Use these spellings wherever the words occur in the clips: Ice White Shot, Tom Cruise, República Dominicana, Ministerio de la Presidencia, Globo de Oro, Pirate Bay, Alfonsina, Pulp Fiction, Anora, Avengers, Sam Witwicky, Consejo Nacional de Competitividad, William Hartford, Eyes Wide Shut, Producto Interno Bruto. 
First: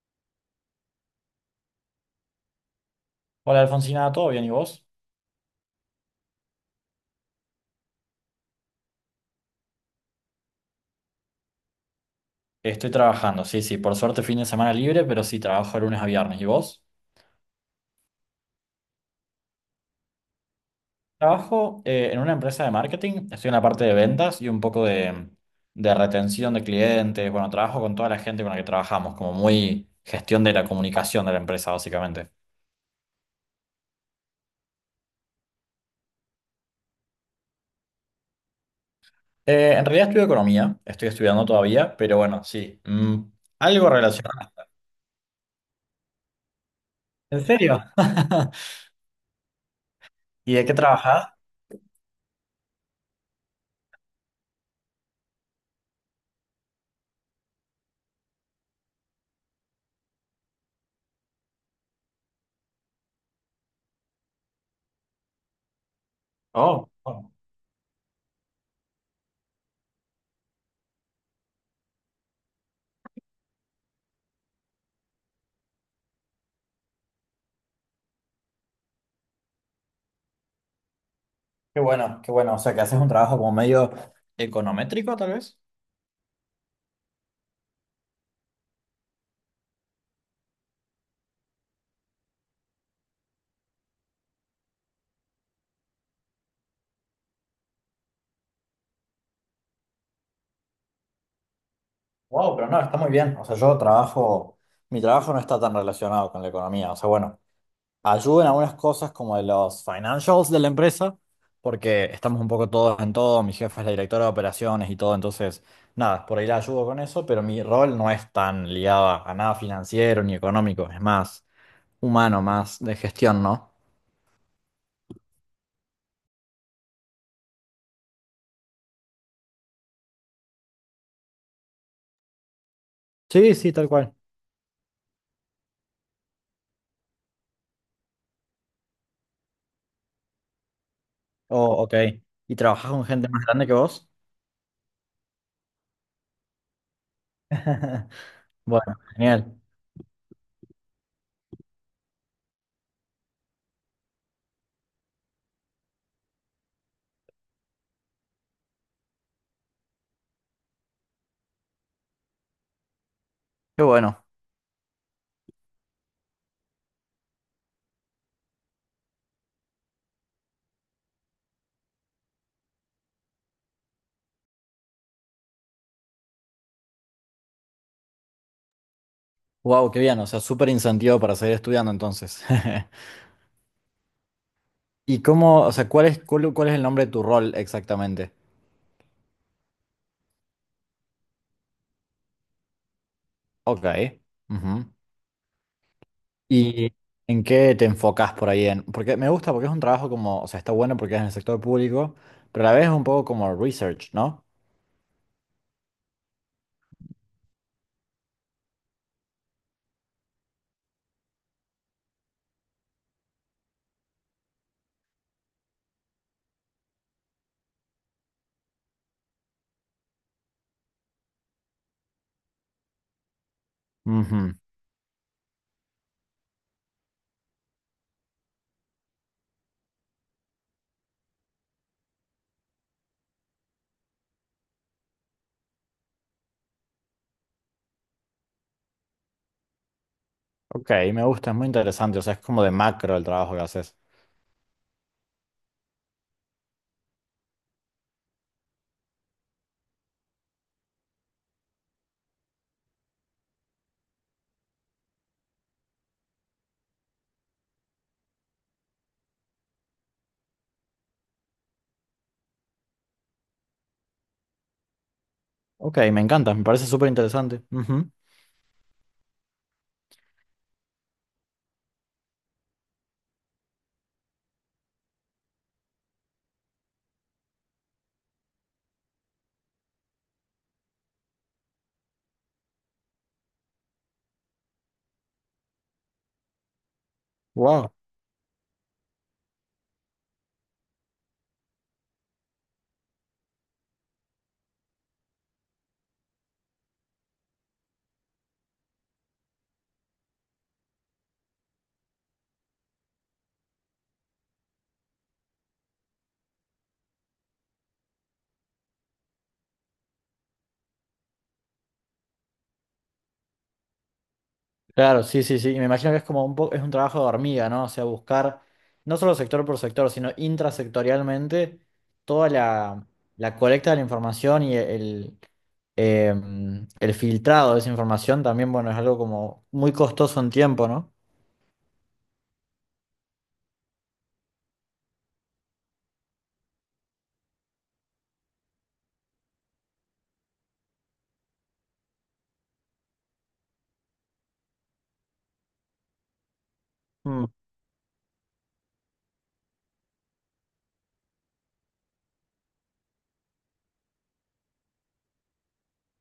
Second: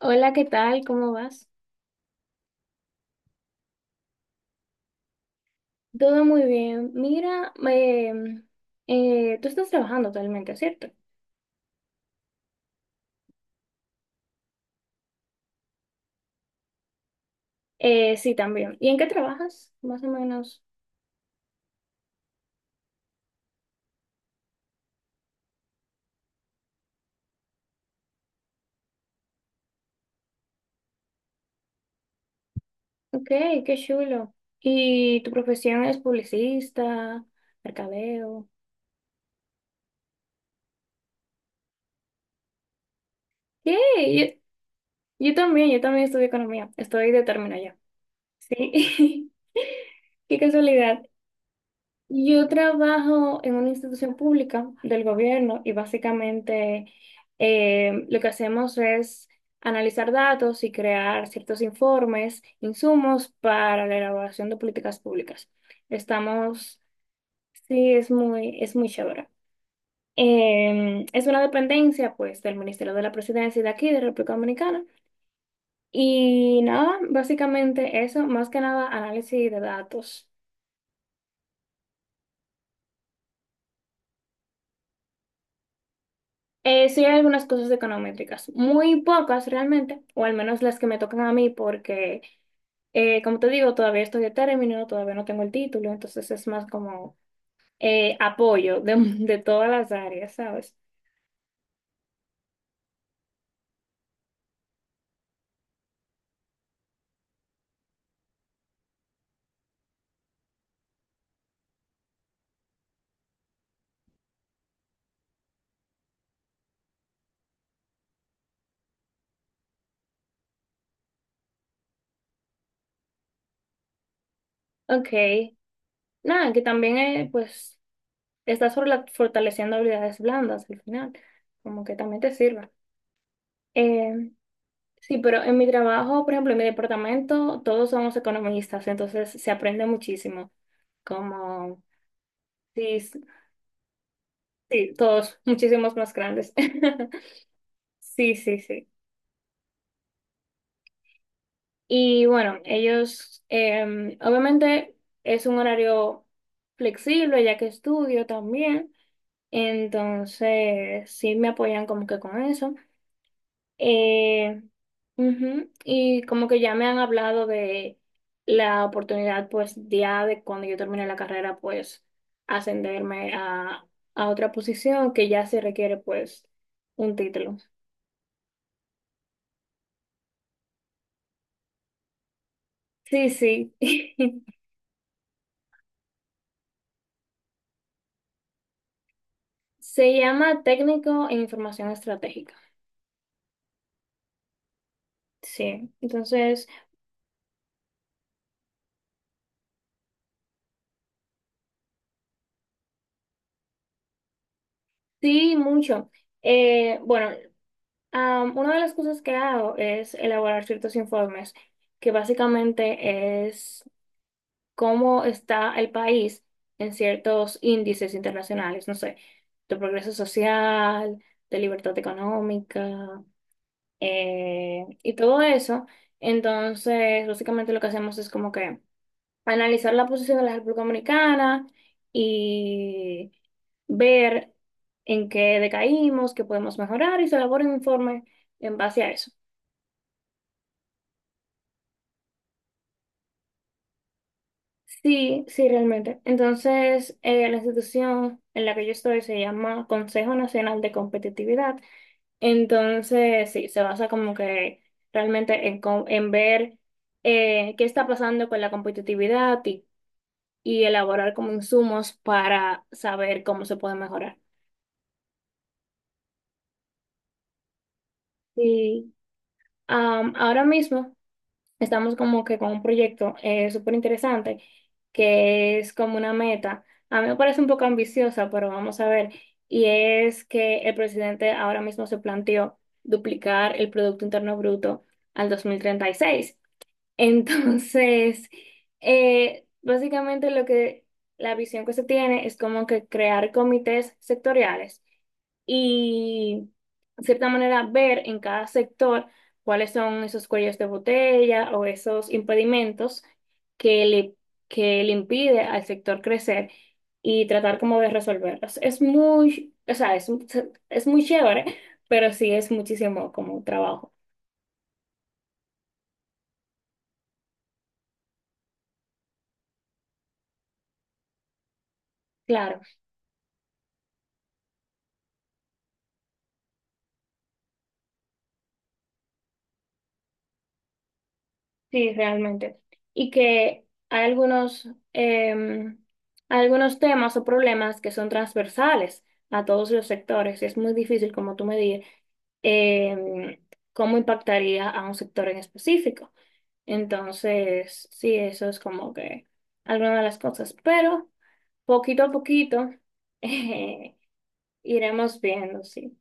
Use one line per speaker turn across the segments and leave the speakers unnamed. Hola, ¿qué tal? ¿Cómo vas?
Hola Alfonsina, ¿todo bien? ¿Y vos?
Todo muy bien. Mira, tú estás trabajando actualmente, ¿cierto?
Estoy trabajando, sí, sí, por suerte fin de semana libre, pero sí, trabajo de lunes a viernes. ¿Y vos?
Sí, también. ¿Y en qué trabajas? Más o menos.
Trabajo en una empresa de marketing, estoy en la parte de ventas y un poco de retención de clientes. Bueno, trabajo con toda la gente con la que trabajamos, como muy gestión de la comunicación de la empresa, básicamente.
Ok, qué chulo. ¿Y tu profesión es publicista, mercadeo?
En realidad estudio economía, estoy estudiando todavía, pero bueno, sí, algo
Sí,
relacionado.
yo también, yo también estudio economía. Estoy de
¿En
término ya.
serio?
Sí. Qué
¿Y de qué
casualidad.
trabajás?
Yo trabajo en una institución pública del gobierno y básicamente lo que hacemos es analizar datos y crear ciertos informes, insumos para la elaboración de políticas públicas. Estamos,
Oh, oh,
sí, es es muy chévere. Es una dependencia, pues, del Ministerio de la Presidencia y de aquí, de República Dominicana. Y nada, básicamente eso, más que nada análisis de datos.
qué bueno, qué bueno. O sea, que haces un trabajo como medio econométrico, tal vez.
Sí hay algunas cosas econométricas, muy pocas realmente, o al menos las que me tocan a mí, porque como te digo, todavía estoy de término, todavía no tengo el título, entonces es más como apoyo de, de todas las áreas, ¿sabes?
Wow, pero no, está muy bien. O sea, yo trabajo, mi trabajo no está tan relacionado con la economía. O sea, bueno, ayudo en algunas cosas como de los financials de la empresa, porque estamos un poco todos en todo. Mi jefa es la directora de operaciones y todo, entonces, nada, por ahí la ayudo con eso, pero mi rol no es tan ligado a nada financiero ni económico, es más humano, más de gestión, ¿no?
Ok, nada, que también pues estás fortaleciendo habilidades blandas al final, como que también te sirva.
Sí, sí, tal cual.
Eh, sí, pero en mi trabajo, por ejemplo, en mi departamento, todos somos economistas, entonces se aprende muchísimo,
Oh,
como...
ok. ¿Y trabajas
Sí,
con gente más grande que vos?
sí, todos, muchísimos más grandes. Sí, sí, sí.
Bueno, genial.
Y bueno, ellos, obviamente es un horario flexible ya que estudio también, entonces sí me apoyan como que con eso.
Qué bueno.
Eh, Ujú, y como que ya me han hablado de la oportunidad, pues ya de cuando yo termine la carrera, pues ascenderme a otra posición que ya se requiere pues un título.
Wow, qué bien, o sea, súper incentivo para seguir estudiando entonces.
Sí, sí.
¿Y cómo, o sea, cuál es el nombre de tu rol exactamente?
Se llama técnico en información estratégica.
Ok. Ujú.
Sí, entonces,
¿Y en qué te enfocas por ahí? En, porque me gusta, porque es un trabajo como, o sea, está bueno porque es en el sector público, pero a la vez es un poco como research, ¿no?
sí, mucho. Bueno, una de las cosas que hago es elaborar ciertos informes, que básicamente es cómo está el país en ciertos índices internacionales, no sé, de progreso social, de libertad económica,
Ujú.
y todo eso. Entonces, básicamente lo que hacemos es como que... analizar la posición de la República Dominicana y ver en qué decaímos, qué podemos mejorar y se elabora un informe en base a eso.
Ok, me gusta, es muy interesante, o sea, es como de macro el trabajo que haces.
Sí, sí, realmente. Entonces, la institución en la que yo estoy se llama Consejo Nacional de Competitividad. Entonces, sí, se basa como que realmente en, en ver qué está pasando con la competitividad y elaborar como insumos para saber cómo se puede mejorar.
Ok, me encanta, me parece súper interesante.
Sí. Ahora mismo estamos como que con un proyecto súper interesante que es como una meta. A mí me parece un poco ambiciosa, pero vamos a ver. Y es que el presidente ahora mismo se planteó duplicar el Producto Interno Bruto al 2036.
Wow.
Entonces, básicamente lo que la visión que se tiene es como que crear comités sectoriales y, de cierta manera, ver en cada sector cuáles son esos cuellos de botella o esos impedimentos que le, que le impide al sector crecer y tratar como de resolverlos. Es es muy chévere, pero sí es muchísimo como trabajo.
Claro, sí, sí, sí. Y me imagino que es como un poco, es un trabajo de hormiga, ¿no? O sea, buscar no solo sector por sector, sino intrasectorialmente toda
Claro.
la colecta de la información y el filtrado de esa información también, bueno, es algo como muy costoso en tiempo, ¿no?
Sí, realmente. Y que hay algunos, eh, algunos temas o problemas que son transversales a todos los sectores. Es muy difícil, como tú me dices, eh, cómo impactaría a un sector en específico. Entonces, sí, eso es como que alguna de las cosas. Pero poquito a poquito eh, iremos viendo, sí.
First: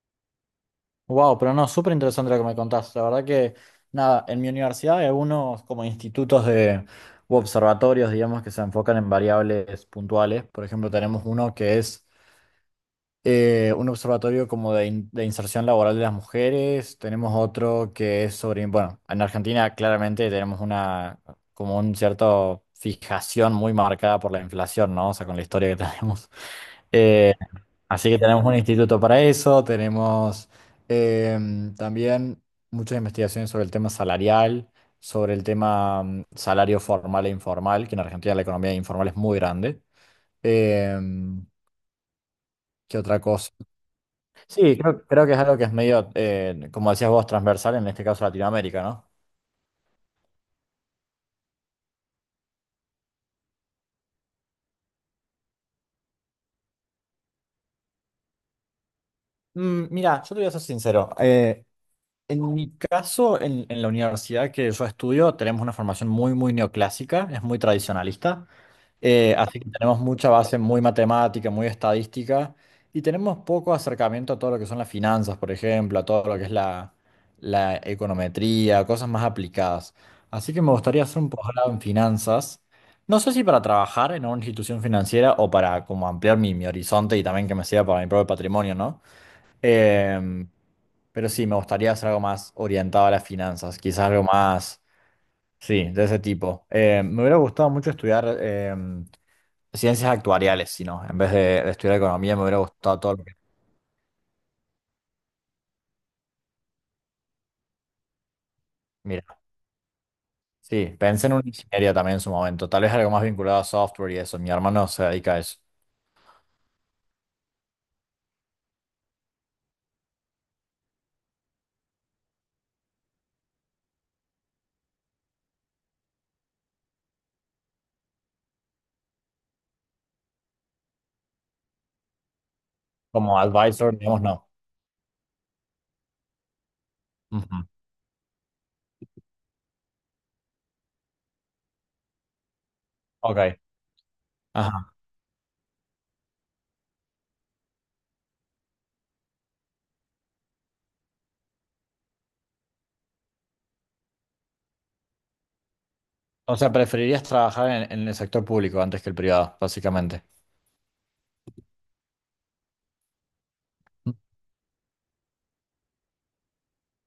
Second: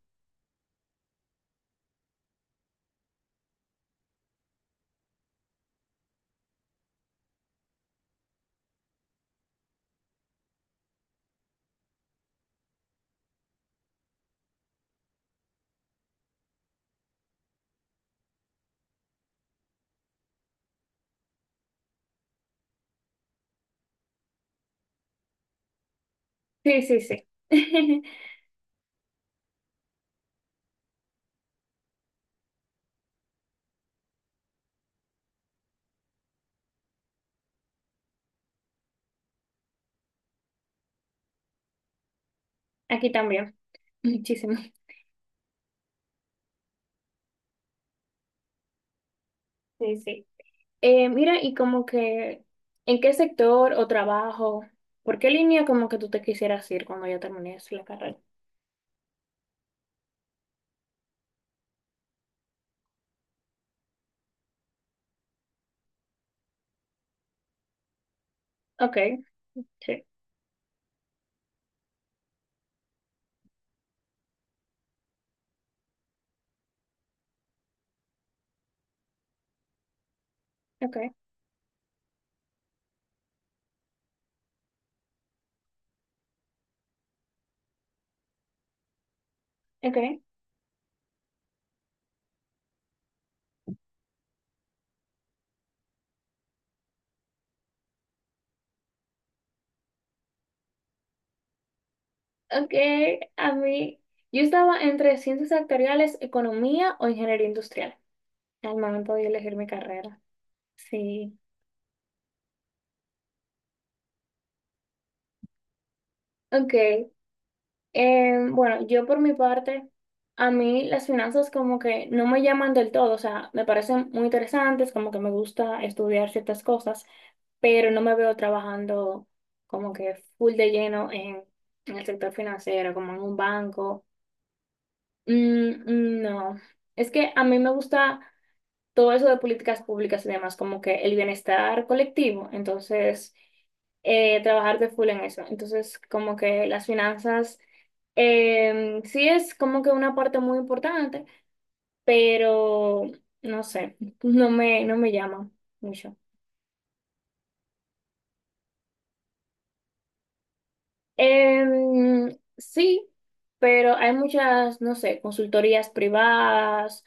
Wow, pero no, súper interesante lo que me contaste. La verdad que, nada, en mi universidad hay algunos como institutos de, u observatorios, digamos, que se enfocan en variables puntuales. Por ejemplo, tenemos uno que es un observatorio como de, de inserción laboral de las mujeres, tenemos otro que es sobre, bueno, en Argentina claramente tenemos una, como un cierto fijación muy marcada por la inflación, ¿no? O sea, con la historia que tenemos.
Sí, sí, sí.
Eh, Así que tenemos un instituto para eso, tenemos también muchas investigaciones sobre el tema salarial, sobre el tema salario formal e informal, que en Argentina la economía informal es muy grande. Em, ¿Qué
Aquí
otra cosa?
también. Muchísimo.
Sí, creo, creo que es algo que es medio, como decías vos, transversal, en este caso Latinoamérica, ¿no?
Sí, sí. Mira, y como que, ¿en qué sector o trabajo? ¿Por qué línea como que tú te quisieras ir cuando ya termines la carrera?
Mm, mira, yo te voy a ser sincero. En mi caso, en la universidad que yo estudio, tenemos una formación muy, muy neoclásica, es muy tradicionalista.
Ok,
Así que tenemos
sí,
mucha base muy matemática, muy estadística, y tenemos poco acercamiento a todo lo que son las finanzas, por ejemplo, a todo lo que es la econometría, cosas más aplicadas. Así que me
ok,
gustaría hacer un posgrado en finanzas. No sé si para trabajar en una institución financiera o para como ampliar mi horizonte y también que me sirva para mi propio patrimonio, ¿no?
ok,
Em, pero sí, me gustaría hacer algo más orientado a las finanzas, quizás algo más, sí, de ese tipo. Me hubiera gustado mucho estudiar ciencias actuariales, si no, en vez de estudiar economía me hubiera
ok,
gustado todo lo que...
a mí, yo estaba entre ciencias sectoriales, economía o ingeniería industrial al momento de
Mira,
elegir mi carrera.
sí, pensé en
Sí,
una ingeniería también en su momento, tal vez algo más vinculado a software y eso, mi hermano se dedica a eso.
ok, bueno, yo por mi parte, a mí las finanzas como que no me llaman del todo, o sea, me parecen muy interesantes, como que me gusta estudiar ciertas cosas pero no me veo trabajando como que full de lleno en el sector financiero, como en un
Como advisor,
banco.
digamos, no.
Mm, mm, no, es que a mí
Ujú.
me gusta todo eso de políticas públicas y demás, como que el bienestar colectivo, entonces
Ok,
trabajar de
ajá.
full en eso. Entonces, como que las finanzas sí es como que una parte muy importante, pero no sé, no me llama mucho.
O sea, preferirías trabajar en el sector público antes que el privado, básicamente.
Sí, pero hay muchas, no sé, consultorías privadas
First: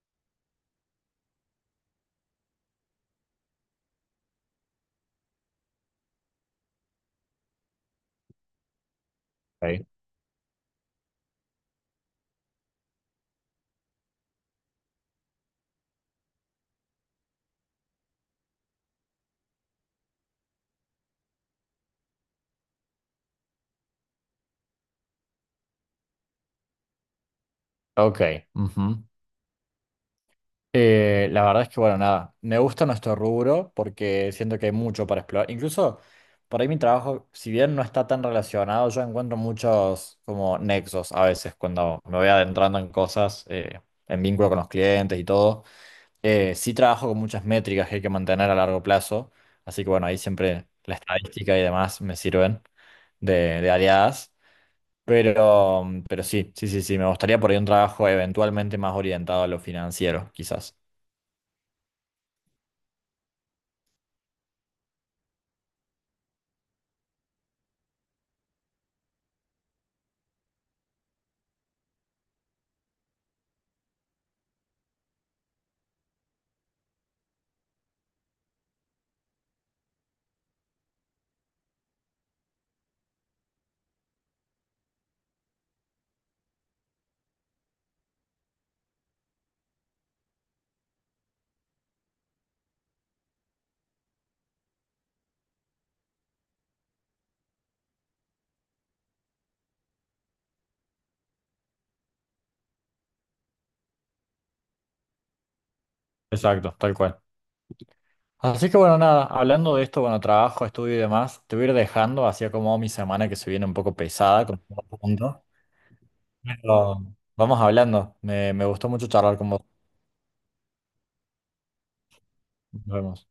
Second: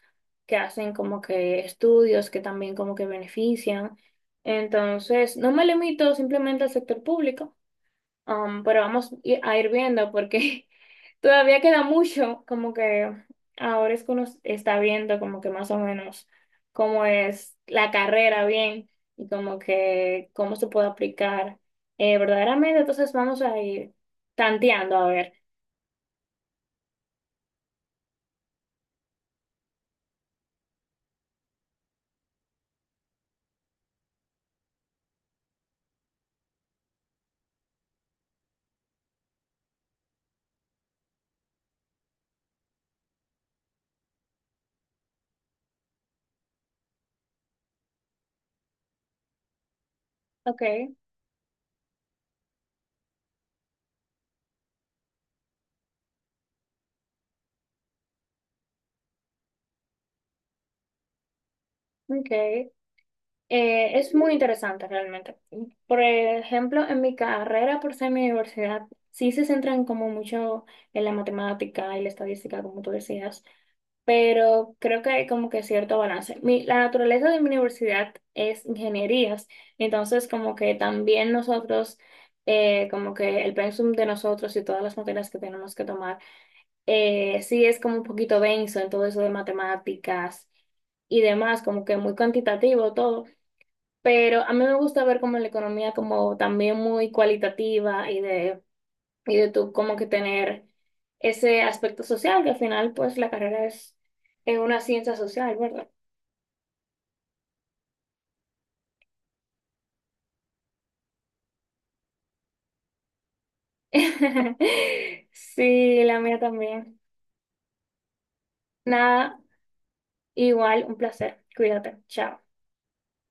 que hacen como que estudios que también como que benefician. Entonces, no me limito simplemente al sector público. Pero vamos a ir
Ok,
viendo porque todavía queda mucho, como que ahora es que uno está viendo como que más o menos cómo es la carrera bien y como que cómo se puede aplicar verdaderamente. Entonces vamos a ir tanteando a ver.
ok. Ujú. La verdad es que, bueno, nada, me gusta nuestro rubro porque siento que hay mucho para explorar. Incluso por ahí mi trabajo, si bien no está tan relacionado, yo encuentro muchos como nexos a veces cuando me voy adentrando en cosas, en vínculo con los clientes y todo. Sí trabajo con muchas métricas que hay que mantener a largo plazo, así que bueno, ahí
Ok,
siempre la estadística y demás me sirven de aliadas. Pero sí, sí, sí, sí, me gustaría por ahí un trabajo eventualmente más orientado a lo financiero, quizás.
ok. Es muy interesante realmente. Por ejemplo, en mi carrera, por ser mi universidad, sí se centran como mucho en la matemática y la estadística, como tú decías. Pero creo que hay como que cierto balance. La naturaleza de mi universidad es ingenierías, entonces como que también nosotros, como que el pensum de nosotros y todas las materias que tenemos que tomar, sí es como un poquito denso en todo eso de matemáticas y demás, como que muy cuantitativo todo, pero a mí me gusta ver como la economía como también muy cualitativa y de tú como que tener ese aspecto social, que al final pues la carrera es una ciencia social, ¿verdad?
Exacto, tal cual. Así que bueno, nada, hablando de esto, bueno, trabajo, estudio y demás, te voy a ir dejando, así como mi semana que se viene un poco pesada con todo el.
Sí, la mía también.
Pero vamos hablando. Me gustó mucho charlar
Nada,
con vos.
igual, un placer. Cuídate. Chao.
Nos vemos.